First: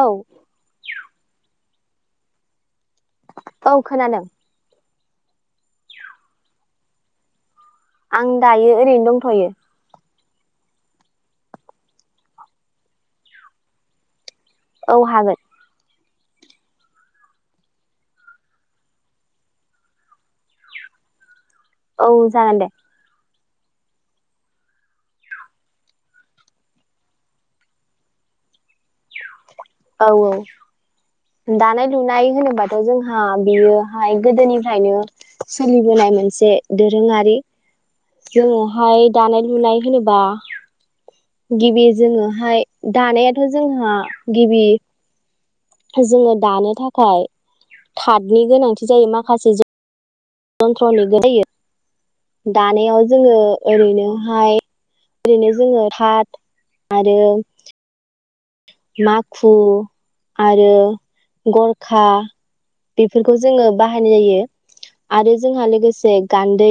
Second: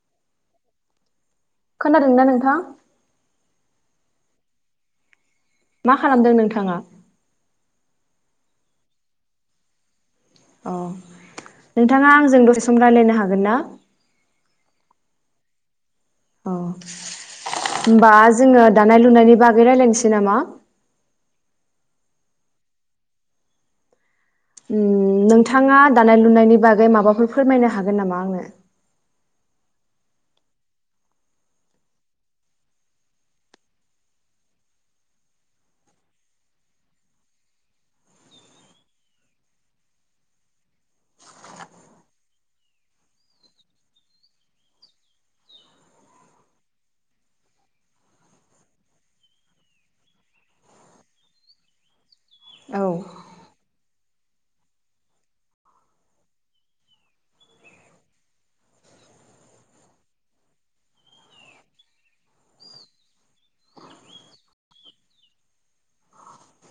औ। खोनादोंना नोंथां? औ खोनादों। मा खालामदों नोंथाङा? आं दायो ओरैनो दंथ'यो। अह नोंथाङा आंजों दसे सम रायलायनो हागोन ना? औ हागोन। अ' होमबा जोङो दानाय लुनायनि बागै रायलायनोसै नामा? औ जागोन दे। उम नोंथाङा दानाय लुनायनि बागै माबाफोर फोरमायनो हागोन नामा आंनो? औ औ। दानाय लुनाय होनोबाथ' जोंहा बियोहाय गोदोनिफ्रायनो सोलिबोनाय मोनसे दोरोङारि जोङोहाय दानाय लुनाय होनोबा गिबि जोङोहाय दानायाथ' जोंहा गिबि जोङो दानो थाखाय तादनि गोनांथि जायो माखासे ज जन्थ्र'निबो जायो। औ दानायाव जोङो ओरैनोहाय ओरैनो जोङो ताद आरो माखु आरो गरखा बेफोरखौ जोङो बाहायनाय जायो आरो जोंहा लोगोसे गान्दै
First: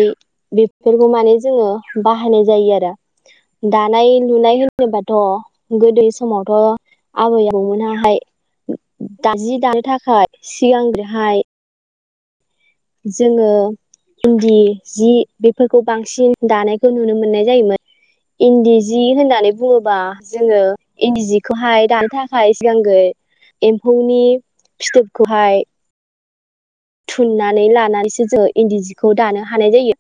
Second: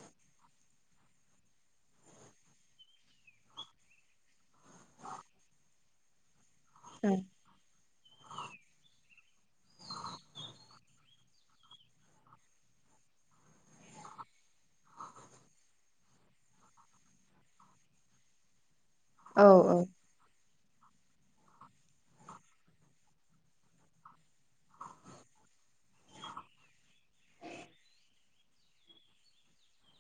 बेफोरखौ माने जोङो बाहायनाय जायो आरो दानाय लुनाय होनोबाथ' गोदो समावथ' आबै आबौ मोना हाय दा जि दानो थाखाय सिगांग्रोहाय जोङो इन्दि जि बेफोरखौ बांसिन दानायखौ नुनो मोननाय जायोमोन। इन्दि जि औ होननानै बुङोबा जोङो इन्दि जिखौहाय दानो थाखाय सिगांगो एम्फौनि फिथोबखौहाय थुननानै लानानैसो जोङो इन्दि जिखौ दानो हानाय जायो।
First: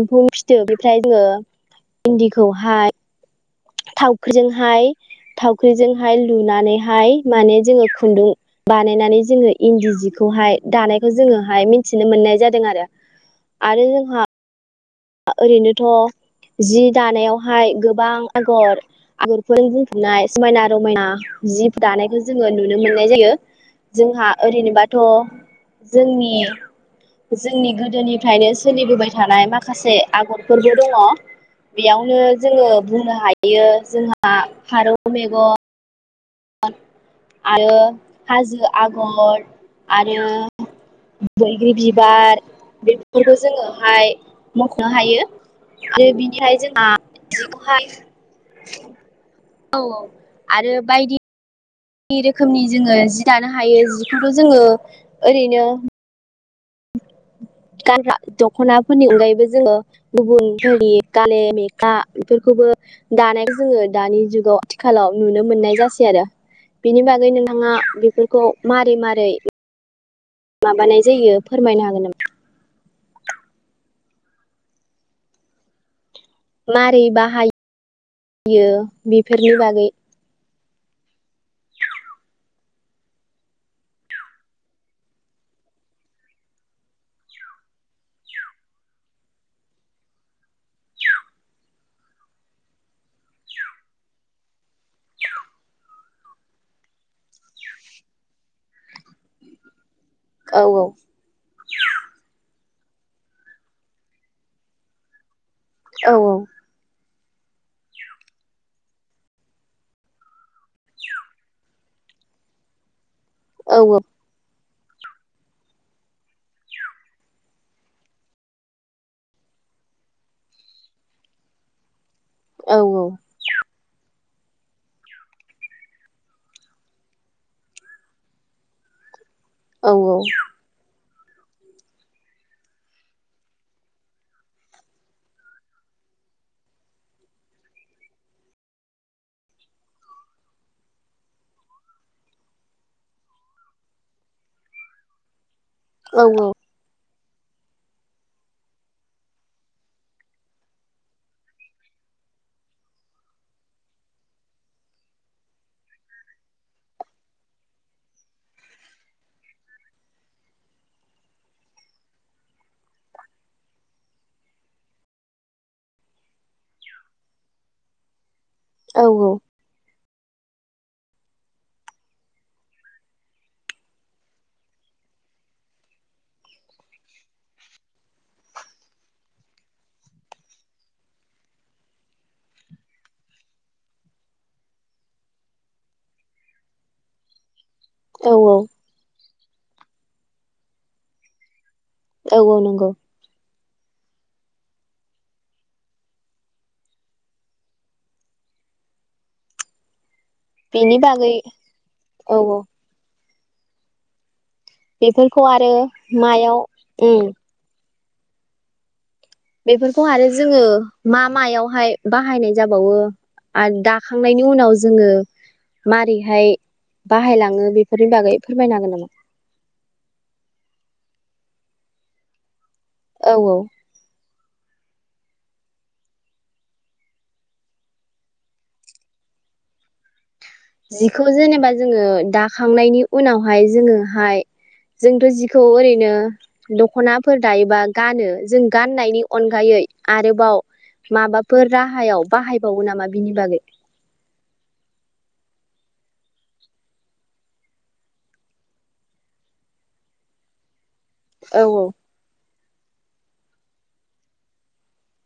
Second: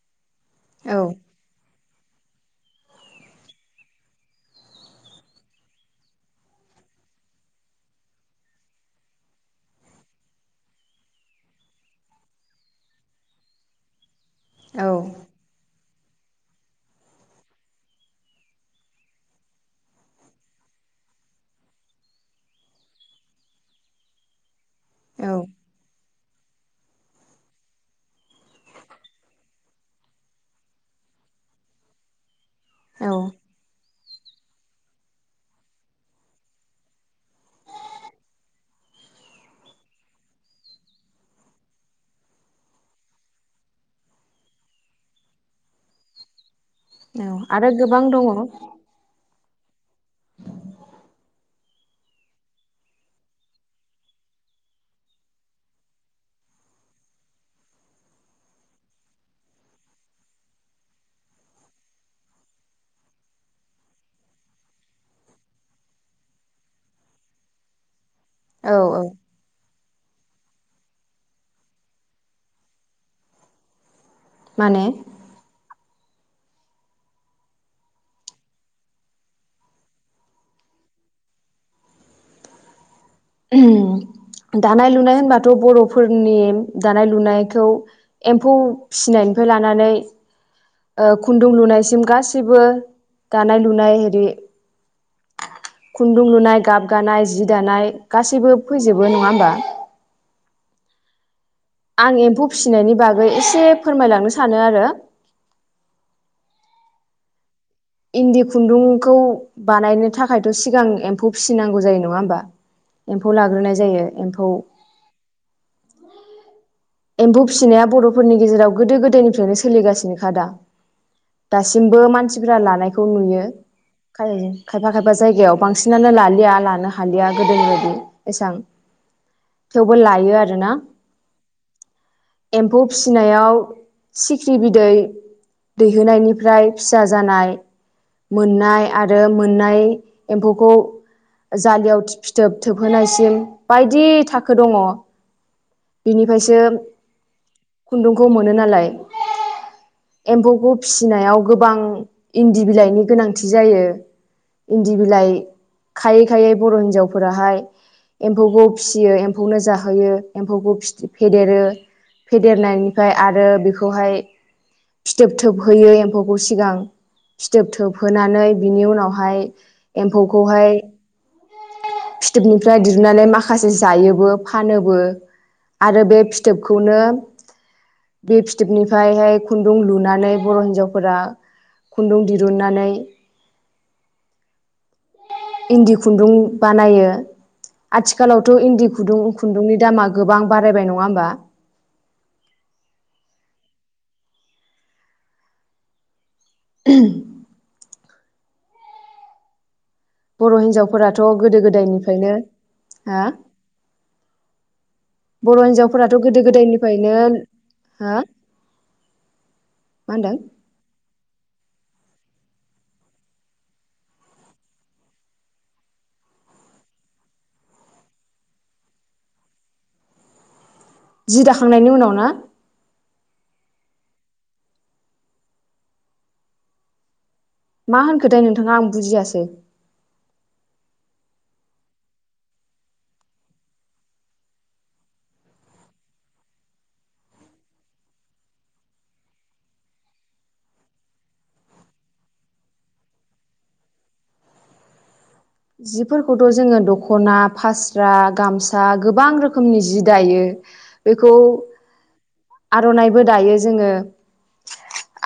एम्फौ फि औ थोबनिफ्राय जोङो इन्दिखौहाय थावख्रिजोंहाय, थावख्रिजोंहाय लुनानैहाय माने जोङो खुन्दुं बानायनानै जोङो इन्दि जिखौहाय दानायखौ जोङोहाय मिनथिनो मोननाय जादों आरो आरो जोंहा औ ओरैनौ थ' जि दानायावहाय गोबां आगर, आगरफोर बुंफबनाय समायना रमायना जि दानायखौ जोङो नुनो मोननाय जायो जोंहा ओरैनोबा थ' औ जोंनि, जोंनि गोदोनिफ्रायनो सोलिबोबाय थानाय माख खासे आगरफोरबो दङ बेयावनो जोङो औ बुंनो हायो जोंहा हा फारौ मेगन आरो हाजो आगर आरो बैग्रि बिबार बेफोरखौबो जोङोहाय मख'नो हायो। दे बिदिहाय जोंहा औ आरो जिखौहाय गोबां दङ औ औ औ आरो बायदि बायदि रोखोमनि जोङो जि दानो हायो जिखौथ' जोङो ओरैनो गानग्रा दख'नाफोरनि अनगायैबो जोङो गुबुन हारि गाले मेखा बेफोरखौबो दानाय जोङो दानि जुगाव आथिखालाव नुनो मोननाय जासै आरो बेनि बागै नोंथाङा बेफोर खौ मारै औ मारै माबानाय जायो फोरमायनो हागोन नामा? माने मारै बाहायो बेफोरनि बागै दानाय लुनाय होनबाथ' बर'फोरनि दानाय लुनायखौ एम्फौ फिनायनिफ्राय लानानै ओ खुन्दुं लुनायसिम गासैबो दानाय लुनाय आरि खुन्दुं लुनाय गाब गानाय जि दानाय गासैबो फैजोबो नङा होमबा? औ औ आं एम्फौ फिसिनायनि बागै एसे फोरमायलांनो सानो आरो। औ औ इन्दि खुन्दुंखौ बानायनो थाखायथ' सिगां एम्फौ फिसिनांगौ जायो नङा होमबा? एम्फौ औ लाग्रोनाय जायो एम्फौ एम्फौ फिसिनाया बर'फोरनि गेजेराव गोदो गोदायनिफ्रायनो सोलिगासिनोखा दा दासिमबो मानसि फोरा औ लानायखौ नुयो। खायफा खायफा जायगायाव बांसिनानो लालिया लानो हालिया गोदोनि बायदि एसेबां औ थेवबो लायो आरो ना एम्फौ फिसिनायाव सिख्रि बिदै दैहोनायनिफ्राय फिसा जानाय मोननाय आरो मोननाय एम्फौखौ जालियाव फिथोब थोबहोनायसिम बायदि थाखो दङ। औ बिनिफायसो खुन्दुंखौ मोनो नालाय एम्फौखौ फिसिनायाव गोबां इन्दि बिलाइनि गोनांथि जायो इन्दि बिलाइ खायै खायै बर' हिन्जावफोराहाय एम्फौखौ फिसियो एम्फौनो जाहोयो। एम्फौखौ फेदेरो फेदेरनायनिफ्राय आरो बेखौहाय फिथोब थोब होयो एम्फौखौ सिगां फिथोब थोबहोनानै बिनि उनावहाय एम्फौखौहाय फिथोबनिफ्राय दिहुननानै माखासे जायोबो फानोबो। आरो बे फिथोबखौनो बे फिथोबनिफ्रायहाय खुन्दुं लुनानै बर' हिन्जावफोरा खुन्दुं दिरुननानै इन्दि खुन्दुं बानायो। औ आथिखालावथ' इन्दि खुदुं खुन्दुंनि दामा गोबां बारायबाय नङा होमबा? औ औ नंगौ। [unintelligible] बर' बेनि हिनजावफोराथ' बागै गोदो गोदायनिफ्रायनो औ औ हो बेफोरखौ बर' आरो हिनजावफोराथ' गोदो मायाव उम गोदायनिफ्रायनो हा बेफोरखौ आरो जोङो मा मायावहाय बाहायनाय जाबावो आरो दाखांनायनि उनाव जोङो मारैहाय बाहायलाङो बेफोरनि बागै फोरमायनो हागोन नामा? सिदाखांनायनि उनाव ना? औ औ मा होनखो थाय नोंथाङा आं बुजियासो। जिखौ जेनेबा जोङो दाखांनायनि उनावहाय जोङोहाय जोंथ' जिखौ ओरैनो दख'नाफोर दायोबा गानो जों गाननायनि अनगायै आरोबाव माबाफोर राहायाव बाहायबावो नामा बिनि बागै। जिफोरखौथ' जोङो दख'ना फास्रा गामसा गोबां रोखोमनि जि दायो। औ औ [unintelligible] आर'नाइबो दायो जोङो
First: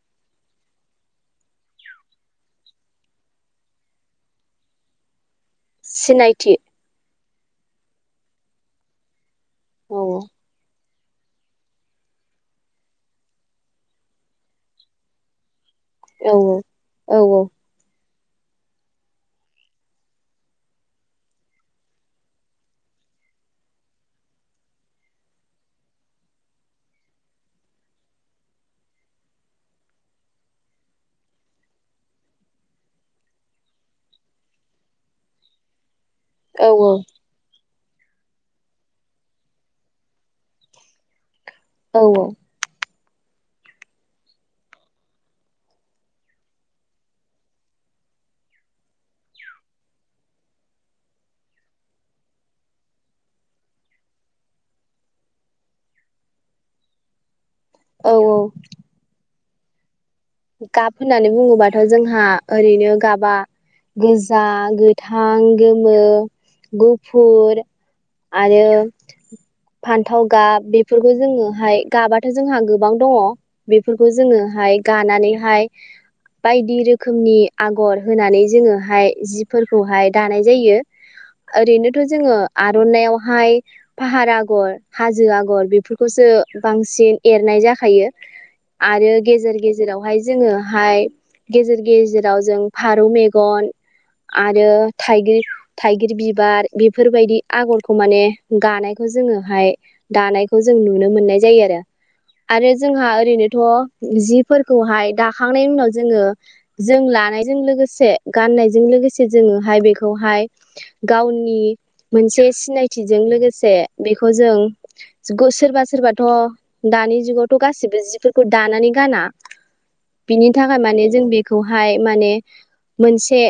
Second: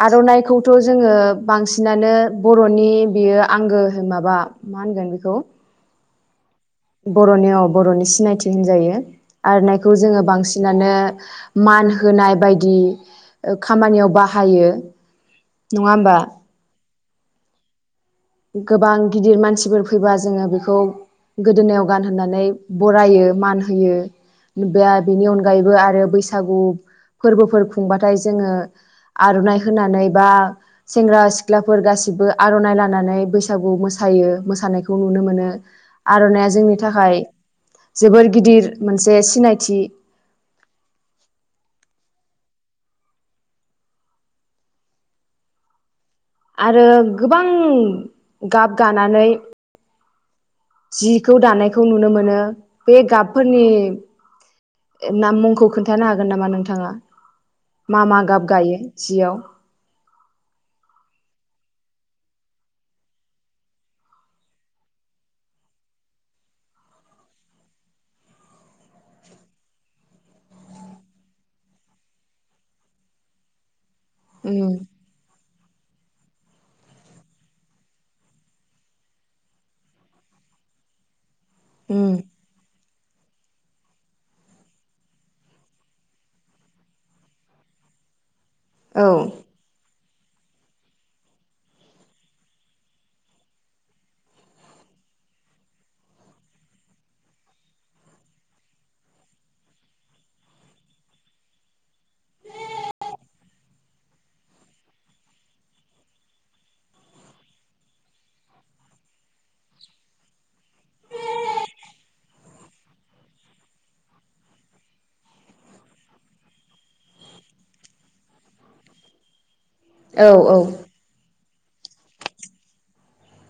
आर'नाइखौथ' जोङो बांसिनानो बर'नि बेयो आंगो माबा मा होनगोन बेखौ? सिनायथि। बर'नियाव बर'नि सिनायथि होनजायो। आर'नायखौ औ जोङो बांसिनानो। मान होनाय बायदि खामानियाव बाहायो। नङा होमबा औ औ औ औ। गोबां गिदिर मानसिफोर फैबा जोङो बेखौ गोदोनायाव गानहोननानै बरायो मान होयो बे बेनि अनगायैबो आरो बैसागु फोरबोफोर खुंबाथाय जोङो आर'नाइ होनानै बा सेंग्रा सिख्लाफोर गासिबो आर'नाइ लानानै। नानै बैसागु मोसायो मोसानायखौ नुनो मोनो। आर'नाइा औ जोंनि थाखाय। जोबोर गिदिर मोनसे सिनायथि। औ औ। आरो गोबां गाब गानानै। जिखौ दानायखौ नुनो मोनो बे गाबफोरनि नाम मुंखौ खोन्थानो हागोन नामा नोंथाङा। मा औ मा औ गाब गायो जियाव गाब होननानै बुङोबाथ' जोंहा ओरैनो गाबा गोजा, गोथां, गोमो, गुफुर आरो फान्थाव गाब बेफोरखौ जोङोहाय गाबाथ' जोंहा गोबां दङ। बेफोरखौ जोङो उम हाइ। निहाय बायदि रोखोमनि आगर होनानै जोङोहाय जिफोरखौहाय दानाय जायो। ओरैनोथ' उम जोङो आर'नायाव। बेहाय फाहार आगर, हाजो आगर बेफोरखौसो बांसिन एरनाय जाखायो। औ आरो गेेजेर गेेजेर। बेहाय जोङोहाय गेजेर-गेजेराव जों फारौ मेगन आरो थाइगिर-थाइगिर बिबार बेफोरबायदि आगरखौ माने दानायखौ जोङोहाय दानायखौ जों नुनो मोननाय जायो आरो। आरो जोंहा ओरैनोथ' जि। फोरखौहाय दाखांनायनि उनाव जोङो जों लानायजों लोगोसे गाननायजों लोगोसे जोङोहाय बेखौहाय गावनि मोनसे सिनायथिजों लोगोसे बेखौ गो जों सोरबा सोरबाथ' दानि जुगावथ' गासिबो जिफोरखौ दानानै गाना। औ बिनि औ थाखाय माने जों बे खौहाय माने मोनसे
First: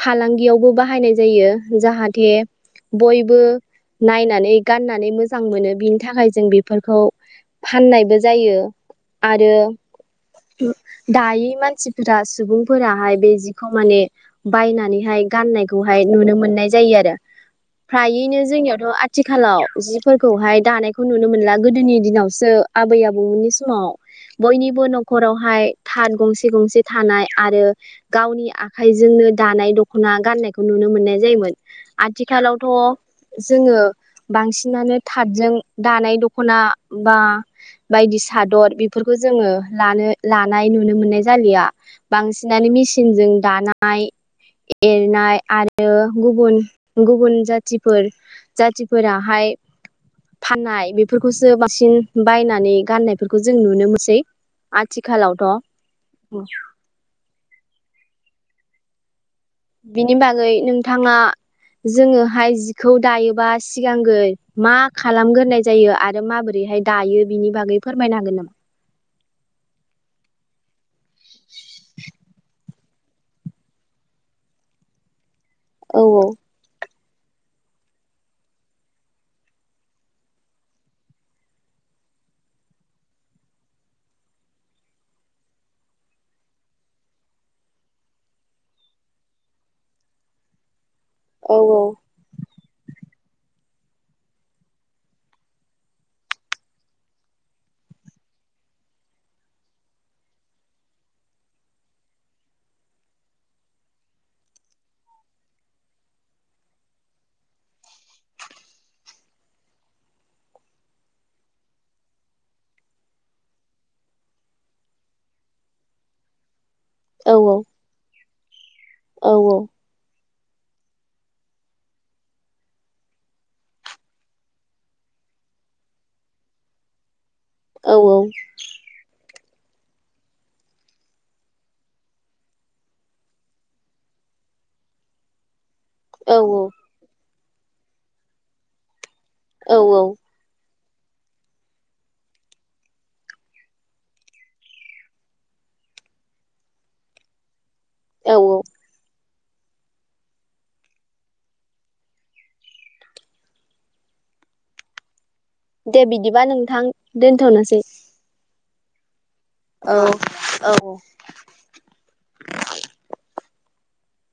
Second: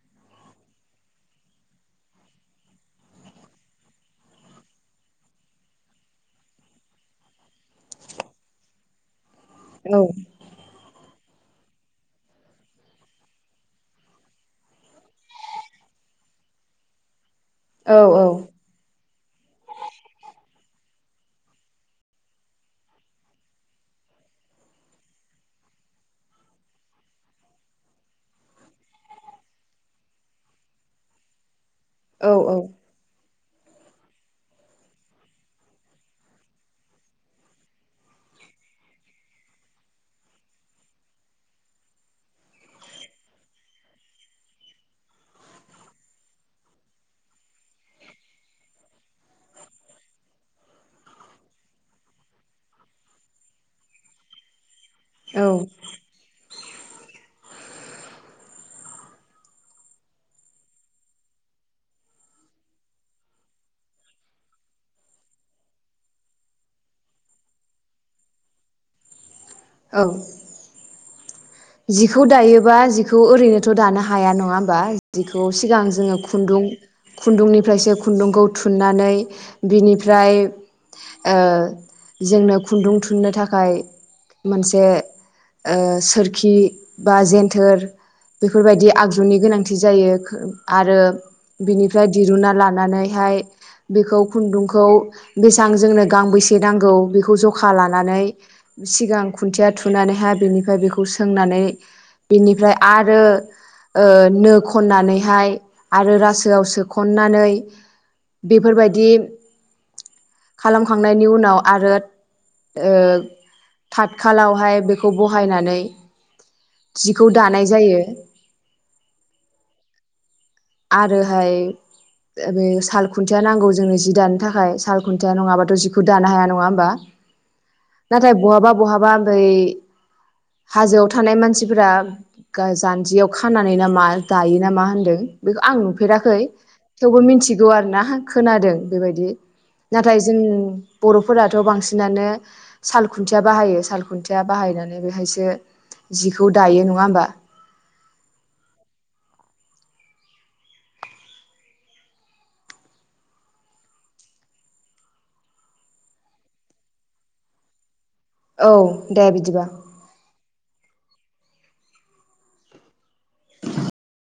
फालांगियावबो बाहायनाय जायो जाहाथे बयबो नायनानै गाननानै मोजां मोनो बिनि थाखाय जों बेफोरखौ फाननायबो जायो। आरो। औ दानि मानसिफोरा सुबुंफोराहाय बे जिखौ माने बायनानैहाय गाननायखौहाय नुनो मोननाय जायो आरो। औ फ्रायैनो जोंनियावथ' आथिखालाव जिफोरखौहाय। दानायखौ नुनो मोनला गोदोनि दिनावसो आबै-आबौमोननि समाव बयनिबो न' नखरावहाय थाथ गंसे गंसे थानाय आरो गावनि आखाइजोंनो दानाय दख'ना गाननायखौ नुनो मोननाय जायोमोन। औ औ आथिखालावथ'। जोङो बांसिनानो थाथजों दानाय दख'ना बा बायदि सादर बेफोरखौ जोङो लानो-लानाय नुनो मोननाय जालिया बांसिनानो मेसिनजों दानाय-एरनाय आरो गुबुन-गुबुन जाथिफोर जाथिफोराहाय फाननाय बेफोरखौसो बांसिन बायनानै गाननायफोरखौ जों नुनो मोनसै। आथिखालावथ' औ बिनि बागै नोंथाङा जोङोहाय जिखौ दायोबा सिगांग्रो मा खालामग्रोनाय जायो आरो माबोरैहाय दायो बिनि बागै फोरमायनो हागोन नामा? औ जिखौ दायोबा जि बेखौ ओरैनोथ' दानो हाया नङा होमबा सिगां औ जोङो औ खुन्दुं खुन्दुंनिफ्रायसो खुन्दुंखौ थुननानै बिनिफ्राय ओ जोंनो खुन्दुं थुननो थाखाय मोनसे ओ सोर खि बा जेन्थोर बेफोरबायदि आगजुनि गोनांथि जायो आरो औ बिनिफ्राय दिरुना ला नानैहाय बेखौ खुन्दुंखौ बेसां जोंनो गांबेसे नांगौ बेखौ जखा लानानै सिगां खुन्थिया थुनानैहाय बेनिफ्राइ बेखौ सोंनानै बेनिफ्राय आरो ओ नो खननानैहाय आरो रासोआव सोखननानै बेफोरबायदि खालाम खांनायनि उनाव आरो ओ थाथ खालावहाय बेखौ बहायनानै जिखौ औ दानाय जायो औ औ आरोहाय बे साल खुन्थिया नांगौ जोंनो जि दानो थाखाय साल खुन्थिया नङाबाथ' जिखौ दानो हाया नङा होमबा औ नाथाय बहाबा बहाबा [unintelligible] हाजोआव थानाय मानसिफोरा गा जान्जियाव खानानै नामा दायो नामा होन्दों बेखौ आं नुफेराखै औ थेवबो मिथिग गुवार ना खोनादों बेबायदि औ नाथाय जों बर'फोराथ' बांसिनानो साल खुन्थिया बाहायो साल खुन्थिया बाहायनानै बेहाय बे जिखौ दायो नङा होमबा औ औ दे बिदिबा नोंथां दोनथ'नोसै औ दे बिद औ औ